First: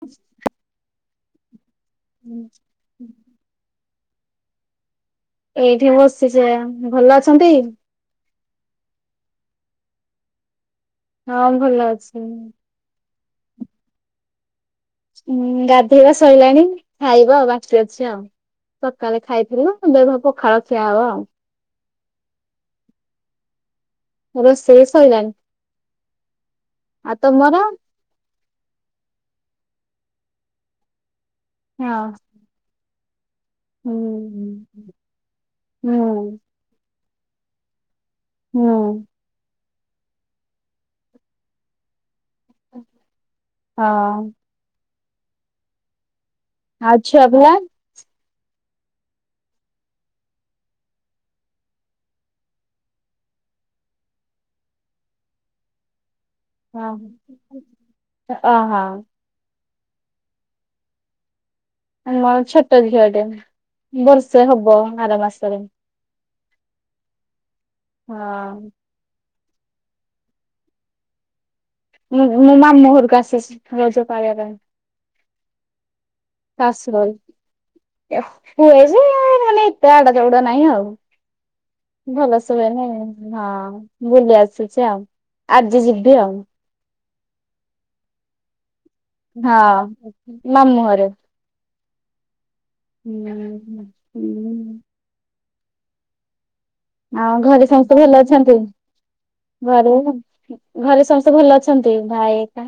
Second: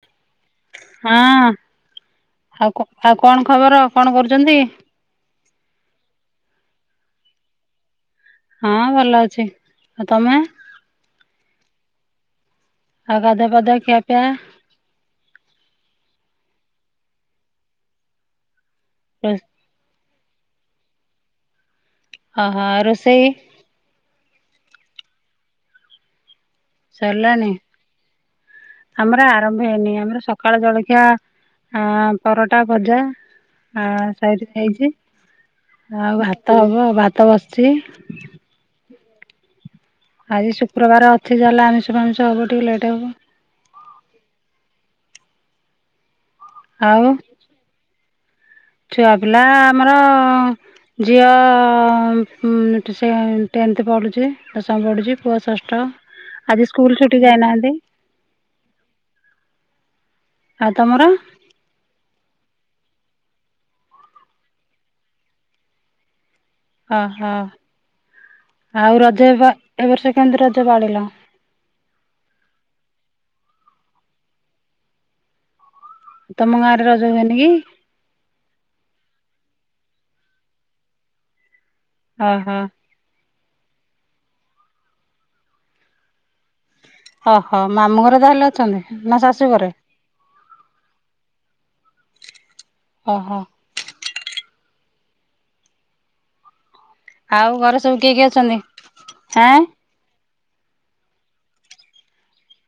ହ ହଁ ଆଉ ଆଉ କଣ ଖବର କଣ କରୁଛନ୍ତି। ଏଇଠି ବସିଛ ଭଲ ଅଛନ୍ତି। ହଁ ଭଲ ଅଛି ଆଉ ତମେ ହଁ ଭଲ ଅଛି। ଆଉ ଗାଧୁଆ ପାଧୁଆ ଖିଆ ପିଆ ଉଁ ଗାଧେଇବା ସଇଲାଣି ଖାଇବ ଆଉ ବାକି ଅଛି ଆଉ ସକାଳେ ଖାଇଥିଲୁ। ଦେ ଭ ପ ଖାଳ ଖିଆ ହବ ଆଉ। ଓହଁ ରୋଷେଇ। ରୋଶାଇ ସଇଲାନି ସରିଲାନି ଆମର ଆରମ୍ଭ ହେଇନି ଆମର ସକାଳ ଜଳଖିଆ। ହଁ ପରଅଟା ଭଜା ହଁ ହୁଁ ସେଇଠି ହେଇଛି ଆଉ ହୁଁ ଭାତ ହବ ଭାତ ବସିଛି। ହୁଁ ଆଜି ଶୁକ୍ରବାର ଅଛି ଯହେଲେ ଆମିଷ ଫମିଷ ହବ ଟିକେ ଲେଟ୍ ହବ ହଁ ଆଉ ଛୁଆ ପିଲା। ଛୁଆ ପିଲା ଆମର ଝିଅ ଟେନ୍ଥ ପଢ଼ୁଛି ଦଶମ ପଢ଼ୁଛି ପୁଅ ଷଷ୍ଠ। ଆଜି ହ ସ୍କୁଲ୍ ଛୁଟି ଯାଇନାହାନ୍ତି ଅ ହଁ ଆଉ ତମର ଆମ ଛୋଟ ଝିଅ ଟେ ବର୍ଷେ ହବ ଆର ମାସରେ ହ ହଁ ହଁ ଆଉ ରଜ ଏବଏ ବର୍ଷ କେମିତି ରଜ ପାଳିଲ। ମଁ ମ ମୁ ଘରକୁ ଆସିଛି ରଜ ପାଳିବା ପାଇଁ। ତୁମ ଗାଁରେ କାସ ରଜ ହୁଏନି କି ହୁଏ ଯେ ମାନେ ଏତେ ଆଡା ଚଉଡା ନାଇଁ ଆଉ। ଭଲସେ ଓହୋ ହୁଏ ନାଇଁ ହଁ ବୁଲି ଆସୁଛି ଆଉ ଆଜି ଯିବି ଆଉ। ଓହୋ ମାମୁଁ ଘର ତାହେଲେ ଅଛନ୍ତି। ନା ଶାଶୁ ଘରେ ହଁ ମାମୁଁ ହଁରେ ହୁଁ ଓହୋ ହୁଁ ଆଉ ଘରେ ସମସ୍ତେ ଭଲ ଅଛନ୍ତି ହେଁ ଘରେ। ଘରେ ସମସ୍ତେ ଭଲ ଅଛନ୍ତି ଭାଇ କା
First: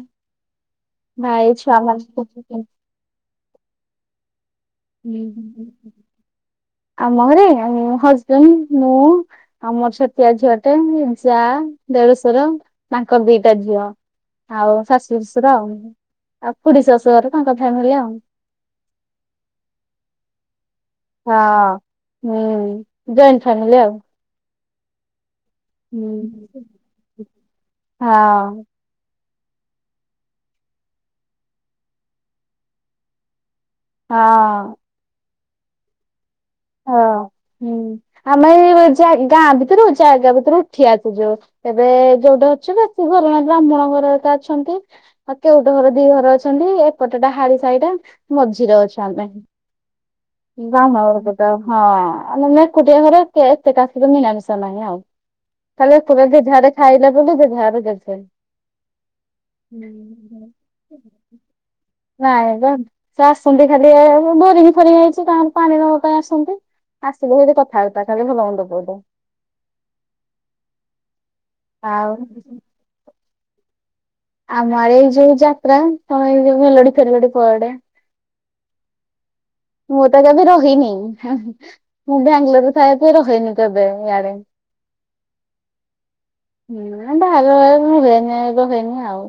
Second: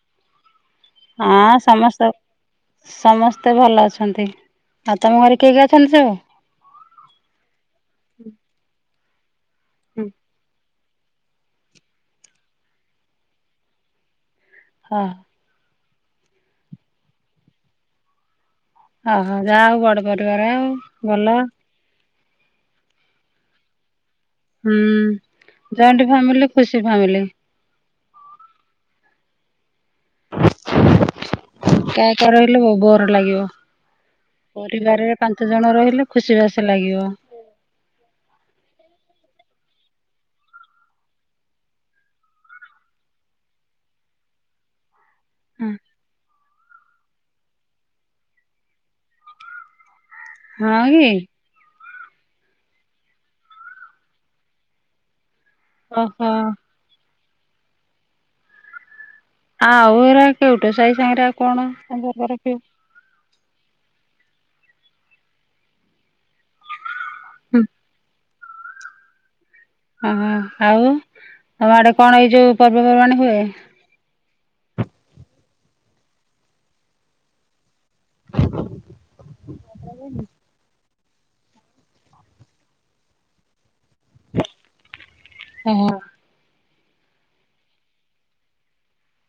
ନାଁ ଏଇ ହଁ ଛୁଆ ମାନେ ସମସ୍ତେ [unintelligible] ସମସ୍ତେ ଭଲ ଅଛନ୍ତି ଆଉ ତମ ଘରେ କିଏ କିଏ ଅଛନ୍ତି ସଉ। ଆମ ଘରେ ଆମ ହଜବେଣ୍ଡ ମୁଁ ଆମର ଛାତିଆ ଝିଅ ଗୋଟେ ଉ ଯା ଦେଢଶୁର ତାଙ୍କର ଦିଟା ଝିଅ ଆଉ ଶାଶୁ ହଁ ଶଶ ସୁର ଆଉ ଆଉ ଖୁଡଶାଶୁ ଘରେ ତାଙ୍କ ଫ୍ୟାମିଲି ଆଉ। ଓହୋ ଯାହା ହଉ ବଡ ପରିବାର ଆଉ। ଭଲ ହଁ ହୁଁ ଜଏଣ୍ଟ ଫାମିଲି ଆଉ। ହୁଁ ଜଏଣ୍ଟ ଫ୍ୟାମିଲି ଖୁସି ଫ୍ୟାମିଲି ହଁ ଆଉ [unintelligible] କା କରହଲେ ବ ବୋର ଲାଗିବ ହଁ ପରିବାରରେ ପାଞ୍ଚ ଜଣ ରହିଲେ ଖୁସି ବାସୀ ହଁ ଲାଗିବ। ହୁଁ ଆମେ ଏଇ ଜା ଗାଁ ଭିତରୁ ଜାଗା ଭିତରୁ ଉଠି ଆସୁ ଯୋଉ ଏବେ ଯୋଉଟା ଅଛି ବେଶୀ ଘରଣା ବ୍ରାହ୍ମଣଙ୍କର ତ ଅଛନ୍ତି। ଆଉ କେ ଗୋଟେ ଘର ଦି ଘର ଅଛନ୍ତି। ପଟଟା ହାର ସାଇର ମଝିରେ ଅଛ ଆମ ହଁ କି? [unintelligible] ତ ହଁ ଆମେ ମାନେ ଏକୁଟିଆ ଘର ସେ ଏତେ କାସହିତ ମୀଳାମିଶା ନାହିଁ ଆଉ। ତାହେଲେ ଓହୋ [unintelligible] କି ଝାଡ଼େ ଖାଇଲା ବୋଲି ଯେ ଝାଡ଼େ ଗଛ। ଆଉ ଏରା କେଉଠୁ ସାହି ସାଙ୍ଗରେ ଆଉ କଣ? ନାଇଁ ରଖିବ? ବା ସେ ଆସନ୍ତି ଖାଲି ଏ ବୋରିଙ୍ଗି ଫୋରିଙ୍ଗ ଯାଇଛି କା ପାଣିର ପାଇଁ ଆସୁ ସେମିତି ଆସିଲେ ଯଦି କଥାବାର୍ତ୍ତା ଖାଲି ଭଲ ହୁଅନ୍ତୁ ବୋଉଟ ଓହୋ ଆଉ ତମ ଆଡେ ଆଉ କଣ ଏଇ ଯୋଉ ପର୍ବପର୍ବାଣି ହୁଏ? ଆମ ଆଡେ ଏଇ ଯୋଉ ଯାତ୍ରା ତମେ ଏଇ ଯୋଉ ମେଲଡି ଫେଲଡି ପଆଡେ ମୁଁ ତ କେବେ ରହିନି ମୁଁ ବାଙ୍ଗାଲୋରରେ ଥାଏ ରହିନି କେବେ? ଓ ହ ହଁ ବାହାର ହୁଏନି ଏବେ ହୁଏନି ଆଉ।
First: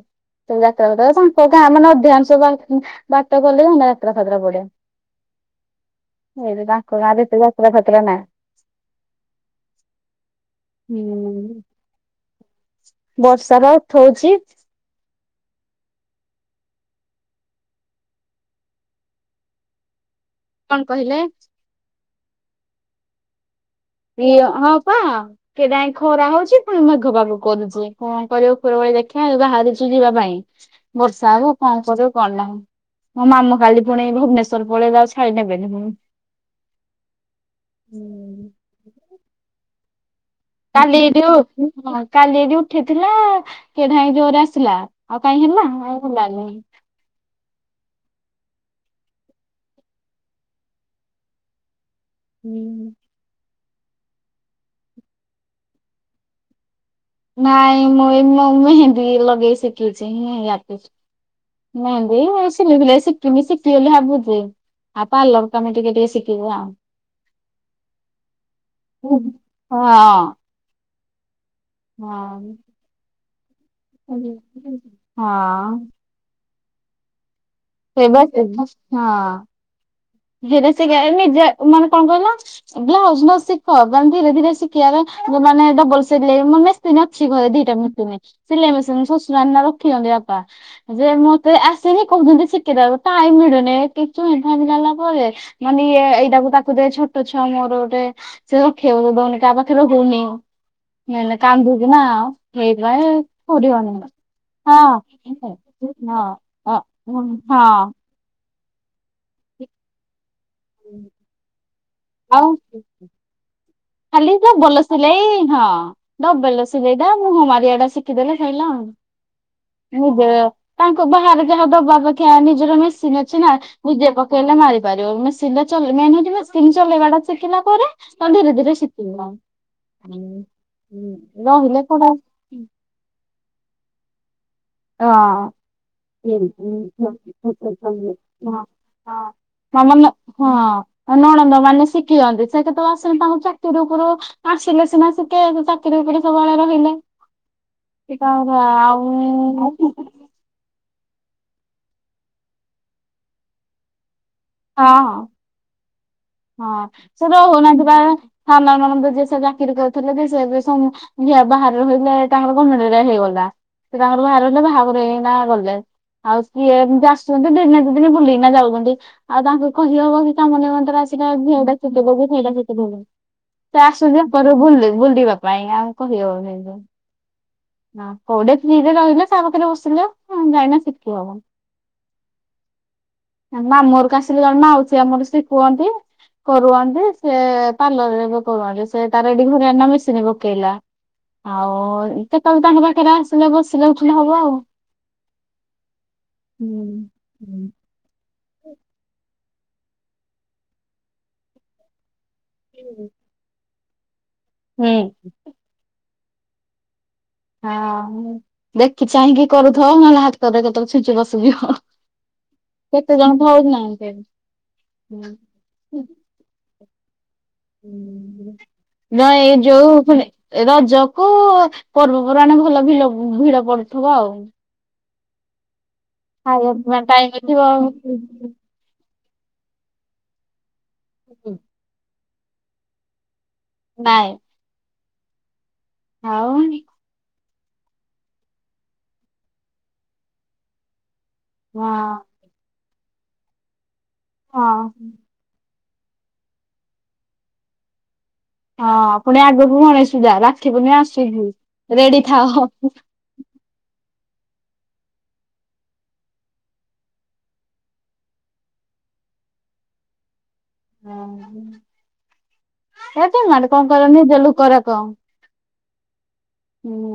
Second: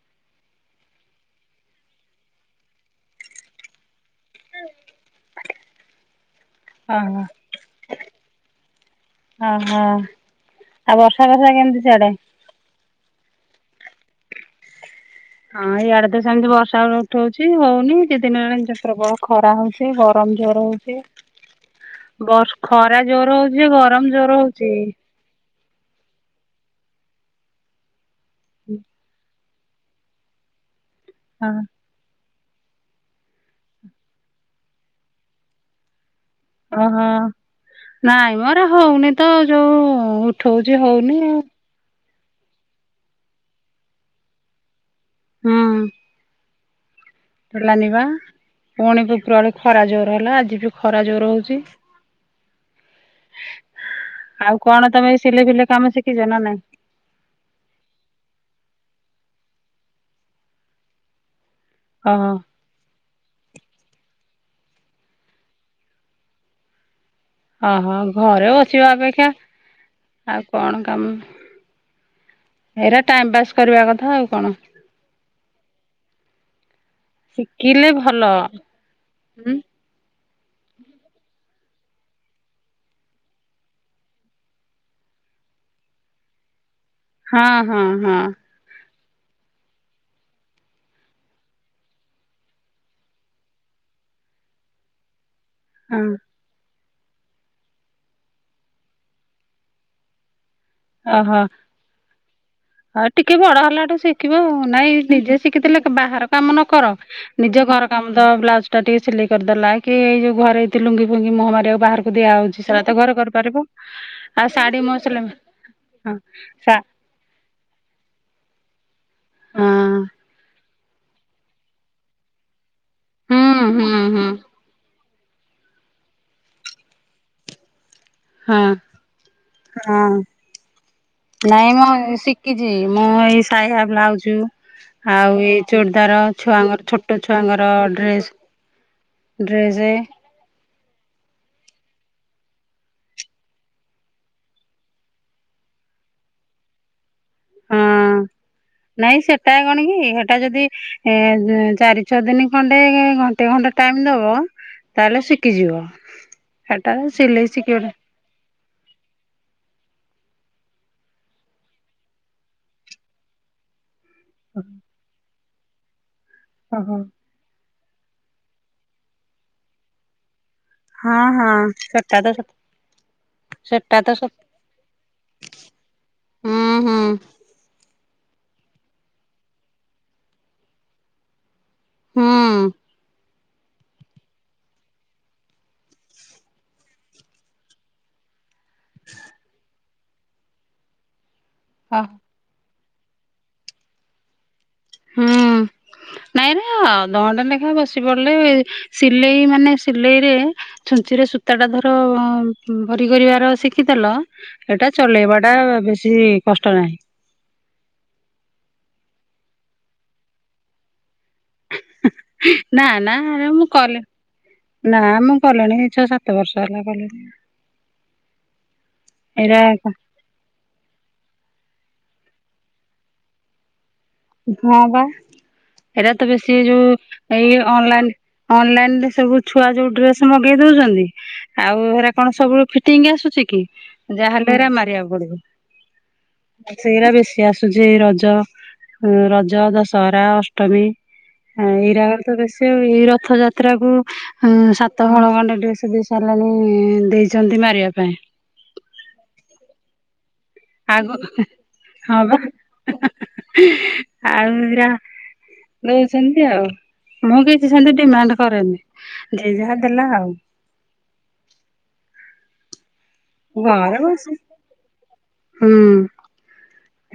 ଯାତ୍ରା ସା [unintelligible] କାଁ ମାନେ ଅଧ୍ୟାଂଶ ବାଟ କଲେ। [unintelligible] ଏରା ଖେଦର୍ ପଡିଆ? ଏଇଠି ତାଙ୍କ ଓହୋ ଗାଁରେ ଏତେ ଯାତ୍ରା ଫାତରା ନାହିଁ। ହଁ ଆଉ ବର୍ଷା ବର୍ଷା ହୁଁ କେମିତି ସିଆଡେ? ବର୍ଷା ର ଅର୍ଥ ହଉଛି ହଁ ଏଇଆଡେ ତ ସେମିତି ବର୍ଷା ବେଳ ଉଠଉଛି ହଉନି ଦି ଦିନ ହେଲା ଏ ଯତ୍ର ବ ଖରା ହଉଛି। ଗରମ ଜୋର କଣ ହଉଛି କହିଲେ ବର୍ ଖରା ଜୋର ହଉଛି ଯେ ଗ ଇଏ ହଁ ପା। କେଯାଏ ଖରା ହଉଛି ପୁଣି ମେଘ ପାଗ କରୁଛି କଣ କରିବ ଖରା ଭଳି ଦେଖିବା ଯାହା ବାଛି। ଯିବା ପାଇଁ ବର୍ଷା ହଁ ହବ କଣ କରିବ? କଣ ନାଁ ମୋ ମାମୁ କାଲି ପୁଣି ଭୁବନେଶ୍ଵର ପଳେଇ ଆଉ ଛାଡି ନେବେନି ପୁଣି। ଓହୋ ନାଇଁ ମୋର ହଉନି ତ ଯୋଉ ଉଠଉଛି କାଲି ହଉନି ଏଠ ଆଉ କାଲି ଏଠ ଉଠେଇଥିଲା କେ ନାଇ ଜୋରେ [unintelligible] ଆଉ କାଇହିଁ ହେଲା ଆଉ ହେଲାନି। ଲାନିବା ପୁଣି କୁକୁଳି ଖରା ଜୋର ହେଲା ଆଜି ବି ଖରା ଜୋର ହଉଛି। ହୁଁ। ଆଉ କଣ ତମେ ସିଲେଇ ଫିଲେଇ କାମ ଶିଖିଛ ନା ନାହିଁ? ନାଇଁ ମୁଁ ଏ ମେହେନ୍ଦୀ ଲଗେଇ ଶିଖିଛି [unintelligible] ମେହେନ୍ଦି ଓହୋ। ଧୀରେ ଧୀରେ ଶିଖବି ଶିଖି [unintelligible] ଆଗକୁ ଆଉ ପାରଲର କାମ ଟିକେ ଟିକେ ଶିଖି [unintelligible] ଓହୋ ଘରେ ବସିବା ଅପେକ୍ଷା ହଁ ଆଉ କଣ କାମ? ହଁ। ଏଇରା ଟାଇମ ପାସ୍ କରିବା କ ହଁ। ଶିଖିଲେ ସେ ବା ଭଲ। ବା- ହଁ ହେର ସେ ନିଜେ ମାନେ କଣ କହିଲ? ବ୍ଲାଉଜ ନ ଶିଖ ମାନେ ଧୀରେ ଧୀରେ ଶିଖିବାରେ ଡବଲ ସିଲେଇ ମାନେ ମେସିନ ଅଛି ହଁ ଘରେ ଦିଟା ହଁ ହଁ ମେସିନି ସିଲେଇ ମେସିନ ଶଶୁର ରଖିଛନ୍ତି ବାପା। ଯେ ମତେ ଆସନି କହୁଛନ୍ତି ଶିଖେଇ ଦେବାକୁ ଟାଇମ ମିଳୁନି [unintelligible] ମାନେ ଇଏ ହଁ ଏଇଟା ତାକୁ ଦେ ଛୋଟ ଛୋଟ ଛୁଆ ମୋର ଗୋଟେ ସେ ରଖେଇବାକୁ ଦଉନି କାହା ପାଖରେ ରହୁନି। ନାଇଁ ନା ଓହୋ କାନ୍ଦୁଛି ନା ସେଇଥିପାଇଁ ଆଉ ଟିକେ ବଡ କରିହଉନି। ହେଲାଠୁ ଶିଖିବ ଆଉ ହଁ ନାଇଁ ନିଜେ ଶିଖିଥିଲେ ହଁ ବାହାର କାମ ନ ଅ, କର ନିଜ ଘର ହଁ। କାମ ଦ ବ୍ଲାଉଜ ଟିକେ ସିଲେଇ କରିଦେଲା କି ଏଇ ଯୋଉ ଘରେ ଲୁଙ୍ଗି ଫୁଙ୍ଗି ମୁହମାରିବାକୁ ବାହାରକୁ ଦିଆ ଆଉ ଦିଆଯାଉଛି ସେରା ତ ଘରେ କରିପାରିବ। ଖାଲି ଆଉ ଶାଢୀ ଡବଲ ମୋ ସିଲେଇ ହଁ ହଁ ଡବଲ ସା ସିଲେଇ ଏଟା ମୁହଁ ମାରିବା ଟା ଶିଖିଦେଲେ ସଇଲା ହଁ ନିଜେ ତାଙ୍କୁ ବାହାରେ ଯାହା ଦବା ଅପେକ୍ଷା ନିଜର ମେସିନ୍ ଅଛି ହୁଁ ନା ହୁଁ ନିଜେ ହୁଁ ପକେଇଲେ ମାରିପାରିବ ମେସି ମେନ ହଉଛି ମେସିନ ଚଲେଇବା ଟା ଶିଖିଲା ପରେ ତ ଧୀରେ ହଁ ଧୀରେ ହଁ [unintelligible] ନାହିନେ କଣ? କିଛି ମୁଁ ଏଇ ସାଇଆ ବ୍ଲାଉଜ ହଁ। ଆଉ ଏଇ ଚୁଡଦାର ଛୁଆ ଛୋଟ ଛୁଆଙ୍କର ଡ୍ରେସ ଡ୍ରେସ ମାନ ହଁ ନଣନ୍ଦ ମାନେ ଶିଖିଛନ୍ତି ସେ [unintelligible] ଆସନ୍ତି ତାଙ୍କ ଚାକିରି ଉପରୁ ଆସିଲେ ସିନା ଟିକେ ଚାକିରି ଓପରେ ସବୁବେଳେ ରହିଲେ ହଁ ଆଉ ନାଇଁ ସେଟା [unintelligible] କଣ କି ସେଟା ଯଦି ଏ ଚାରି ଛଅ ଦିନ ଖଣ୍ଡେ ଘଣ୍ଟେ ଘଣ୍ଟେ ଟାଇମ ଦବ ତାହେଲେ ହଁ। ଶିଖିଯିବ। ହଁ ସେଟା ସେ ସିଲେଇ ଶିଖିବ ରହୁନାହାନ୍ତି ବା ଏବେ ସାନ ନଣନ୍ଦ ଯିଏ ସେ ଚାକିରି କରୁଥିଲେ ସେ [unintelligible] ବାହାରେ ରହିକିନା ତାଙ୍କର ଗମେଣ୍ଟ ରେ ହେଇଗଲା। ସେ ତାଙ୍କର ବାହାର ହେଲେ ବାହାଘର ହେଇ ଗଲେ ଆଉ ସିଏ ଓହୋ। ଏମିତି ଆସ ଦିନେ ଦି ଦିନ ବୁଲିକିନା ଯାଉଛନ୍ତି ଆଉ ତାଙ୍କୁ କହିହବ କି କାମ ନିମନ୍ତ୍ର ହେ ହଁ ଆଜି ହଁ ଏଇ ଟା ସେଟା ତ [unintelligible] ସେ ସେଟା ତ ଆସୁଛି ସତ ଅକରୁ ବୁଲି ବୁଲିବା ପାଇଁ ଆଉ କହିିବଉନି ହୁଁ ହୁଁ କୋଉଠେ ଫ୍ରୀରେ ରହିଲେ ତା ପାଖରେ ବସିଲେ ଯାଇକିନା ଶିଖି ହବ। ହୁଁ। ମାମୁଁ ଘରକୁ ଆସିଲେ ଜଣେ ମାଉସୀ ଆମଠୁ ଶିଖୁଅନ୍ତି। କରୁଛନ୍ତି ସେ ପାର୍ଲର ରେ ବି କରୁଛନ୍ତି ସେ ତାର ଏଇଡି ଘରେ ଅନ୍ ଲା ମେସିନ୍ ପକେଇଲା। ଆଉ କେତେବେଳେ ତାଙ୍କ ପାଖରେ ଆସିଲେ ବସିଲେ ଉଠିଲେ ହବ ଆଉ। ହୁଁ ନାଇଁରା ହୁଁ ଅଧଘଣ୍ଟା ଲେଖା ବସି ପଡିଲେ ସିଲେଇ ମାନେ ସିଲେଇରେ ଛୁଞ୍ଚିରେ ସୂତାଟା ଧର ଭରି ହୁଁ କରିବାର ଶିଖିଦେଲ ଏଇଟା ଚଲେଇବା ଟା ବେଶୀ କଷ୍ଟ ନାହିଁ। ହଁ ଦେଖି ଚାହିଁକି କରୁଥିବ ନହେଲେ ହାତ ରେ କେତେବେଳେ ଛୁଞ୍ଚି ପଶି ନା ନା ଆରେ ମୁଁ କଲି କରୁନାହାନ୍ତି। ନା ମୁଁ କଲିଣି ଛ ସାତ ସତ ବର୍ଷ ହେଲା କଲିନି। ନ ଏ ଏଇଟା ଯଉ ଏ ରଜକୁ ପର୍ବପର୍ବାଣ ଭଲ ଭ ଭିଡ ପଡୁଥିବ ଆଉ। ହଁ ବା ଏଇଟା ତ ବେଶୀ ଖାଇବା ଯୋଉ ପିଇବା ଟାଇମ୍ ଏଇ ଥିବ ଅନଲାଇନ ଅନଲାଇନ ରେ ସବୁ ଛୁଆ ଯୋଉ ଡ୍ରେସ ମଗେଇ ଦଉଛନ୍ତି ଆଉ ହେରା କଣ ସବୁ ଫିଟିଙ୍ଗ ଆସୁଛି କି। ନାଇଁ। ଯାହାଲେ ଏରା ମାରିବାକୁ ଆଉ ପଡିବ ସେଇା ବେଶୀ ଆସୁଛି ଏଇ ରଜ ହଁ ରଜ ଦଶହରା ଅଷ୍ଟମୀ ଏଇ ହଁ ରାରେ ତ ବେଶୀ। ସେ ଏଇ ରଥ ଯାତ୍ରା କୁ ଉ ହଁ ସାତ ହଳ ଗଣ୍ଡେ ଡ୍ରେସ ଦେଇ ହେ ଲାଣି ଦେଇଛନ୍ତି ମାରିବା ପାଇଁ। ହଁ ପୁଣି ଆଗକୁ ଗଣେଇ ସୁ ଯା ରାକ୍ଷିବୁନି ମା ଆଗ ଆଶୁଚି ରେଡି ଥାଅ। ଆଉୁର। ଦଉଛନ୍ତି ଆଉ ମୁଁ କିଛି ସେମିତି ଡିମାଣ୍ଡ କରେନି। ଜେ ଯାହା ଦେଲା ଆଉ। ହଁ ଏ ଡି ମାଡ କଣ ଘରେ କରନି ଏ ବସି ଜ ଲୋ କ ର କ। ହୁଁ।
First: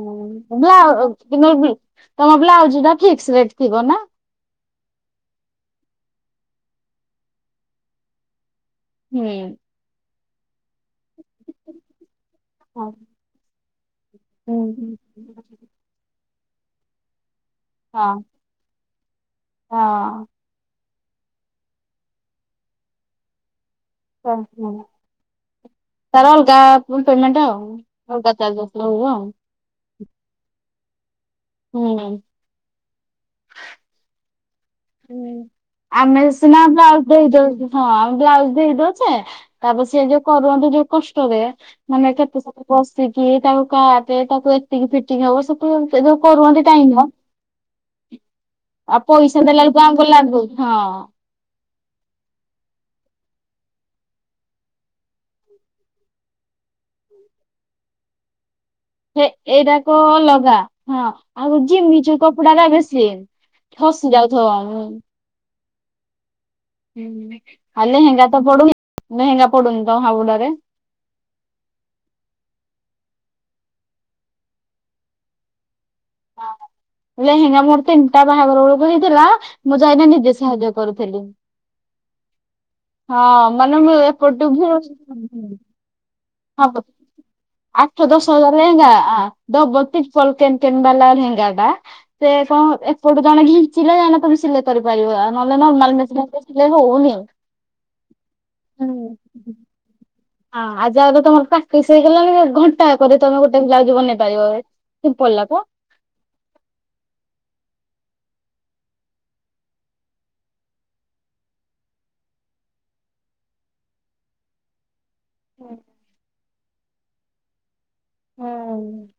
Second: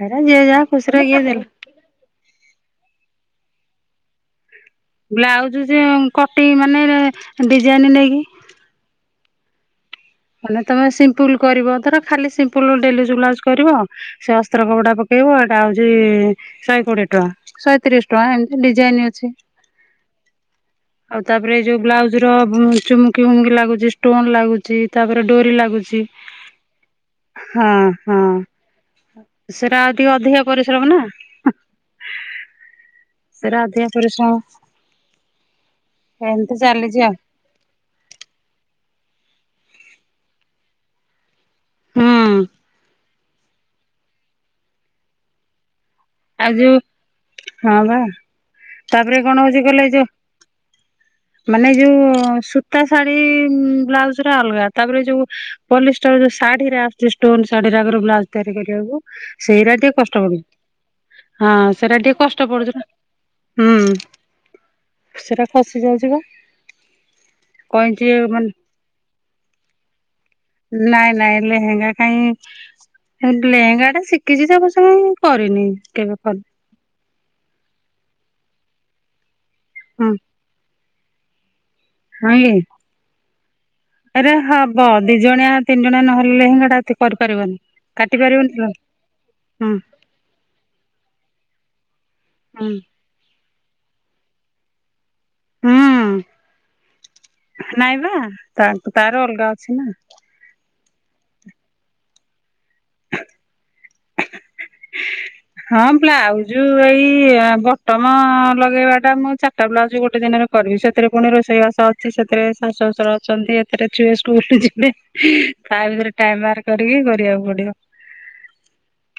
ହେରା ଯିଏ ଯାହା ଖୁସିରେ କିଏ ଦେଲା [unintelligible] ତମ ବ୍ଲାଉଜ ଟା ଫିକ୍ସ ରେଟ ଥିବ ନା। ବ୍ଲାଉଜ ଯେ କଟି ମାନେ ଡିଜାଇନ ନେଇକି। ହୁଁ। ମାନେ ତମେ ସିମ୍ପୁଲ କରିବ ଧର ଖାଲି ସିମ୍ପଲ ଡେଲିଜୁ ବ୍ଲାଉଜ୍ କରିବ ସେ ଅସ୍ତ୍ର କପଡା ହୁଁ କଇବ ଏଟା ହଉଛି ଶହେ କୋଡିଏ ଟଙ୍କା ଶହେତିରିଶ ଟଙ୍କା ଏମିତି ଡିଜାଇନ ଅଛି। ହଁ। ଆଉ ତାପରେ ଏଇ ଯୋଉ ବ୍ଲାଉଜ ର ଚୁମକି ହୁମକି ଲାଗୁଛି ଷ୍ଟୋନ ହଁ ଲାଗୁଛି। ତାପରେ ଡୋରି ଲାଗୁଛି ତାର ଅଲଗା ପେମେଣ୍ଟ ଆଉ ହଁ ହଁ। ଅଲଗା ଚାର୍ଜେସ୍ ରହିବ ଆଉ ସେରା ଆଉ ଟିକେ ଅଧିକ ପରିଶ୍ରମ ନା। ହୁଁ। ସେରା ଅଧିକ ପରିଶ୍ରମ। ହୁଁ ଆମେ ଏମିତି ସିନା ଚାଲିଛି ବ୍ଲାଉଜ୍ ଆଉ ଦେଇଦଉଛୁ। ହଁ ଆମ ବ୍ଲାଉଜ ଦେଇଦଉଛେ ତାପରେ ସେଏ ଯୋଉ କରନ୍ତୁ ଯୋଉ କଷ୍ଟରେ। ମାନେ ହୁଁ କେତେ ସେତେ ବସିକି ତାକୁ କା ଟେ ତାକୁ ଏତିକି ଫି ଏତିକି ହବ ଯୋଉ ସେ ଯୋଉ ଆଉ କରୁହନ୍ତି ଯୋଉ ଟାଇ ଆଉ ହଁ ବା ଆ ତାପରେ ପଇସା। ସେତେବେ କଣ ହଉଛି ବଳ କହିଲେ କଣ ଯୋଉ କିଲଣି ବ ହଁ ମାନେ ଯୋଉ ସୁୂତା ଶାଢୀ ବ୍ଲାଉଜରେ ଅଲଗା ତାପରେ ଯୋଉ ପଲିଷ୍ଟର ଯଉ ଶଢୀରେ ଆସୁଛି ଷ୍ଟୋନ ଶାଢୀରେ ଆଗରେ ବ୍ଲାଉଜ ତିଆରି କରିବାକୁ। ହେ ସେଇରା ଟିକେ ଏଇଟାକୁ କଷ୍ଟ ପଡୁଛି ଲଗା। ହଁ ହଁ ଆଉ ସେଇଟା ଜିମିଚ ଟିକେ କଷ୍ଟ କପଡା ଟା ପଡୁଛି ନା ବେଶ ହସି ଯାଉଥିବ ଆ। ସେରା ଖସି ଯାଉଛିିବା। ହୁଁ ଆଉ ଲେହେଙ୍ଗା ତ ମାନେ ପଡୁନି ଲେହେଙ୍ଗା ପଡୁନି ତ ହାବୁଡରେ। ନାଇଁ ନାଇଁ ଲେହେଙ୍ଗା କାଇଁ। ଲେହେଙ୍ଗା ଟା ଶିଖିଛି ଯେ ମୁଂସେମିତି ସେ କରିନି କେବେ କ ଲେହେଙ୍ଗା ମୋର ତିନିଟା ବାହାଘର ବେଳକୁ ହେଇଥିଲା ମୁଁ ଯାଇନା ହଁ ନିଜେ ସାହାଯ୍ୟ କରୁଥିଲି। ହଂ କି। ହଁ ମାନେ ମୁଁ ଏପଟୁ ତିନ ଜଣିଆ ହବ ନହଲେ [unintelligible] ଆଠ ଦଶ ହଜାର ଲେହେଙ୍ଗା ଆ ହୁଁ ଡବଲ ତ୍ରିପଲ୍ କେନ କେନ୍ ବାଲା ଲେହେଙ୍ଗା ଟା ସେ ହୁଁ କଣ ଏପଟୁ ଜଣେ ଘିଞ୍ଚିଲେ ଜାଇକିନା ତମ ସିଲେ କରିପାରିବ ନହେଲେ ନର୍ମାଲ ହୁଁ ମେସିନ ରେ ସିଲେଇ ହଉନି। ନାଇଁ ବା ତା ହୁଁ। ତାର ଅଲଗା ଅଛି ନା। ହଁ ଆଜି ଆ ତମର ପ୍ରାକ୍ଟିସ ହେଇଗଲାଣି ଘଣ୍ଟାଏ କରି ତମେ ଗୋଟେ ବ୍ଲାଉଜ ବନେଇ ପାରିବ ଏବେ। ହଁ ବ୍ଲାଉଜ। ଯୋଉ ଏଇ ବଟମ ଲଗେଇବା ଟା ମୁଁ ଚାରିଟା ବ୍ଲାଉଜ ଗୋଟେ ଦିନରେ ଲ କରିବି ସେଥିରେ ପୁଣି ରୋଷେଇ ବାସ ଅଛି ସେଥିରେ ଶାଶୁ ଶଶୁର ଅଛନ୍ତି ଏଥିରେ ଛୁଏ ସ୍କୁଲୁ ଯିବେ। ତା ଭିତରେ ଟାଇମ ବାହାର କରିକି କରିବାକୁ ପଡିବ। ହୁଁ।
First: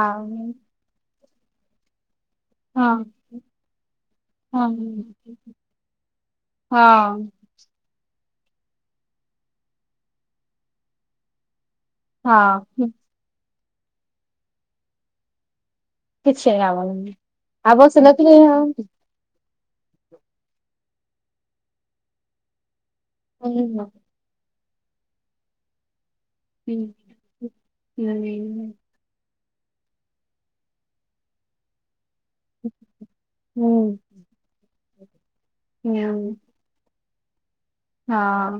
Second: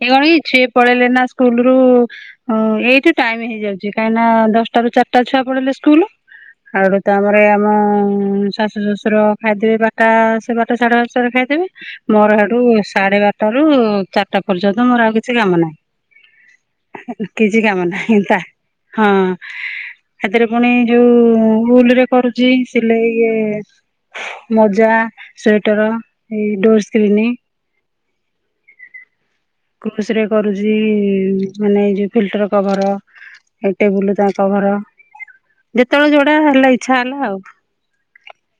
[unintelligible] ସିଏ ପଳେଇଲେନା ସ୍କୁଲରୁ ହ ଏଇଠି ଟାଇମ ହେଇଯାଉଚି କାହିଁକ ନା ହଁ ଦଶଟାରୁ ଚାରିଟା ଛୁଆ ପଳେଇଲେ ସ୍କୁଲ ଆଉ ହୁଏତ ହଁ ଆମର ଏ ଆମ ଅ ଶାଶୁ ଶ୍ୱଶୁର ଖାଇଦେବେ ବାରଟା ସେ ବାରଟା ସାଢେ ବାରଟାରେ ଖାଇଦେବେ ମୋର ହେଠୁ ହଁ ସାଢେ ବାରଟା ଟାରୁ ଚାରିଟା ପର୍ଯ୍ୟନ୍ତ ମୋର ଆଉ କିଛି କାମ କିଛି ଲାଭ ନାହିଁ। ନାହିଁ। କିଛି ଆଉ କାମ ବସିଲେ ନାହିଁ କିଏ ତା ହଁ। ହେଥିରେ ପୁଣି ଯୋଉ ଉ ଉଲରେ କରୁଚି ସିଲେଇ ଇଏ [unintelligible] ମୋଜା ସୁଇଟର। [unintelligible] କୃସରେ କରୁଚି ମାନେ ଏଇ ଯୋଉ ଫିଲ୍ଟର କଭର ଏ ହୁଁ। ଟେବୁଲ ତା କଭର। ଯେତେବେଳେ ହୁଁ ଜଉଟା ହେଲା ଇଚ୍ଛା ହେଲା ଆଉ,। ହଁ ଅଁ।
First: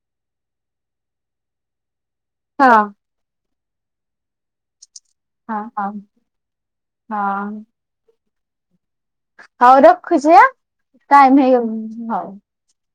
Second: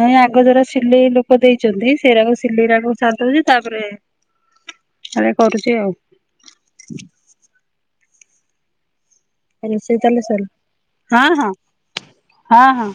ନାଇଁ ଆଗ ଯଉରା ସିଲେଇ ଲୋକ ଦେଇଛନ୍ତି ସେଇରାକୁ ହଁ ସିଲେଇରାକୁ ସାରିଦଉଚି ତାପରେ ସାରେ। ହଁ ହ ହଁ। ହଉ ରଖୁଛି ଆ ଟାଇମ ହେଇ ଗ ହଉ ଆ ହଁ।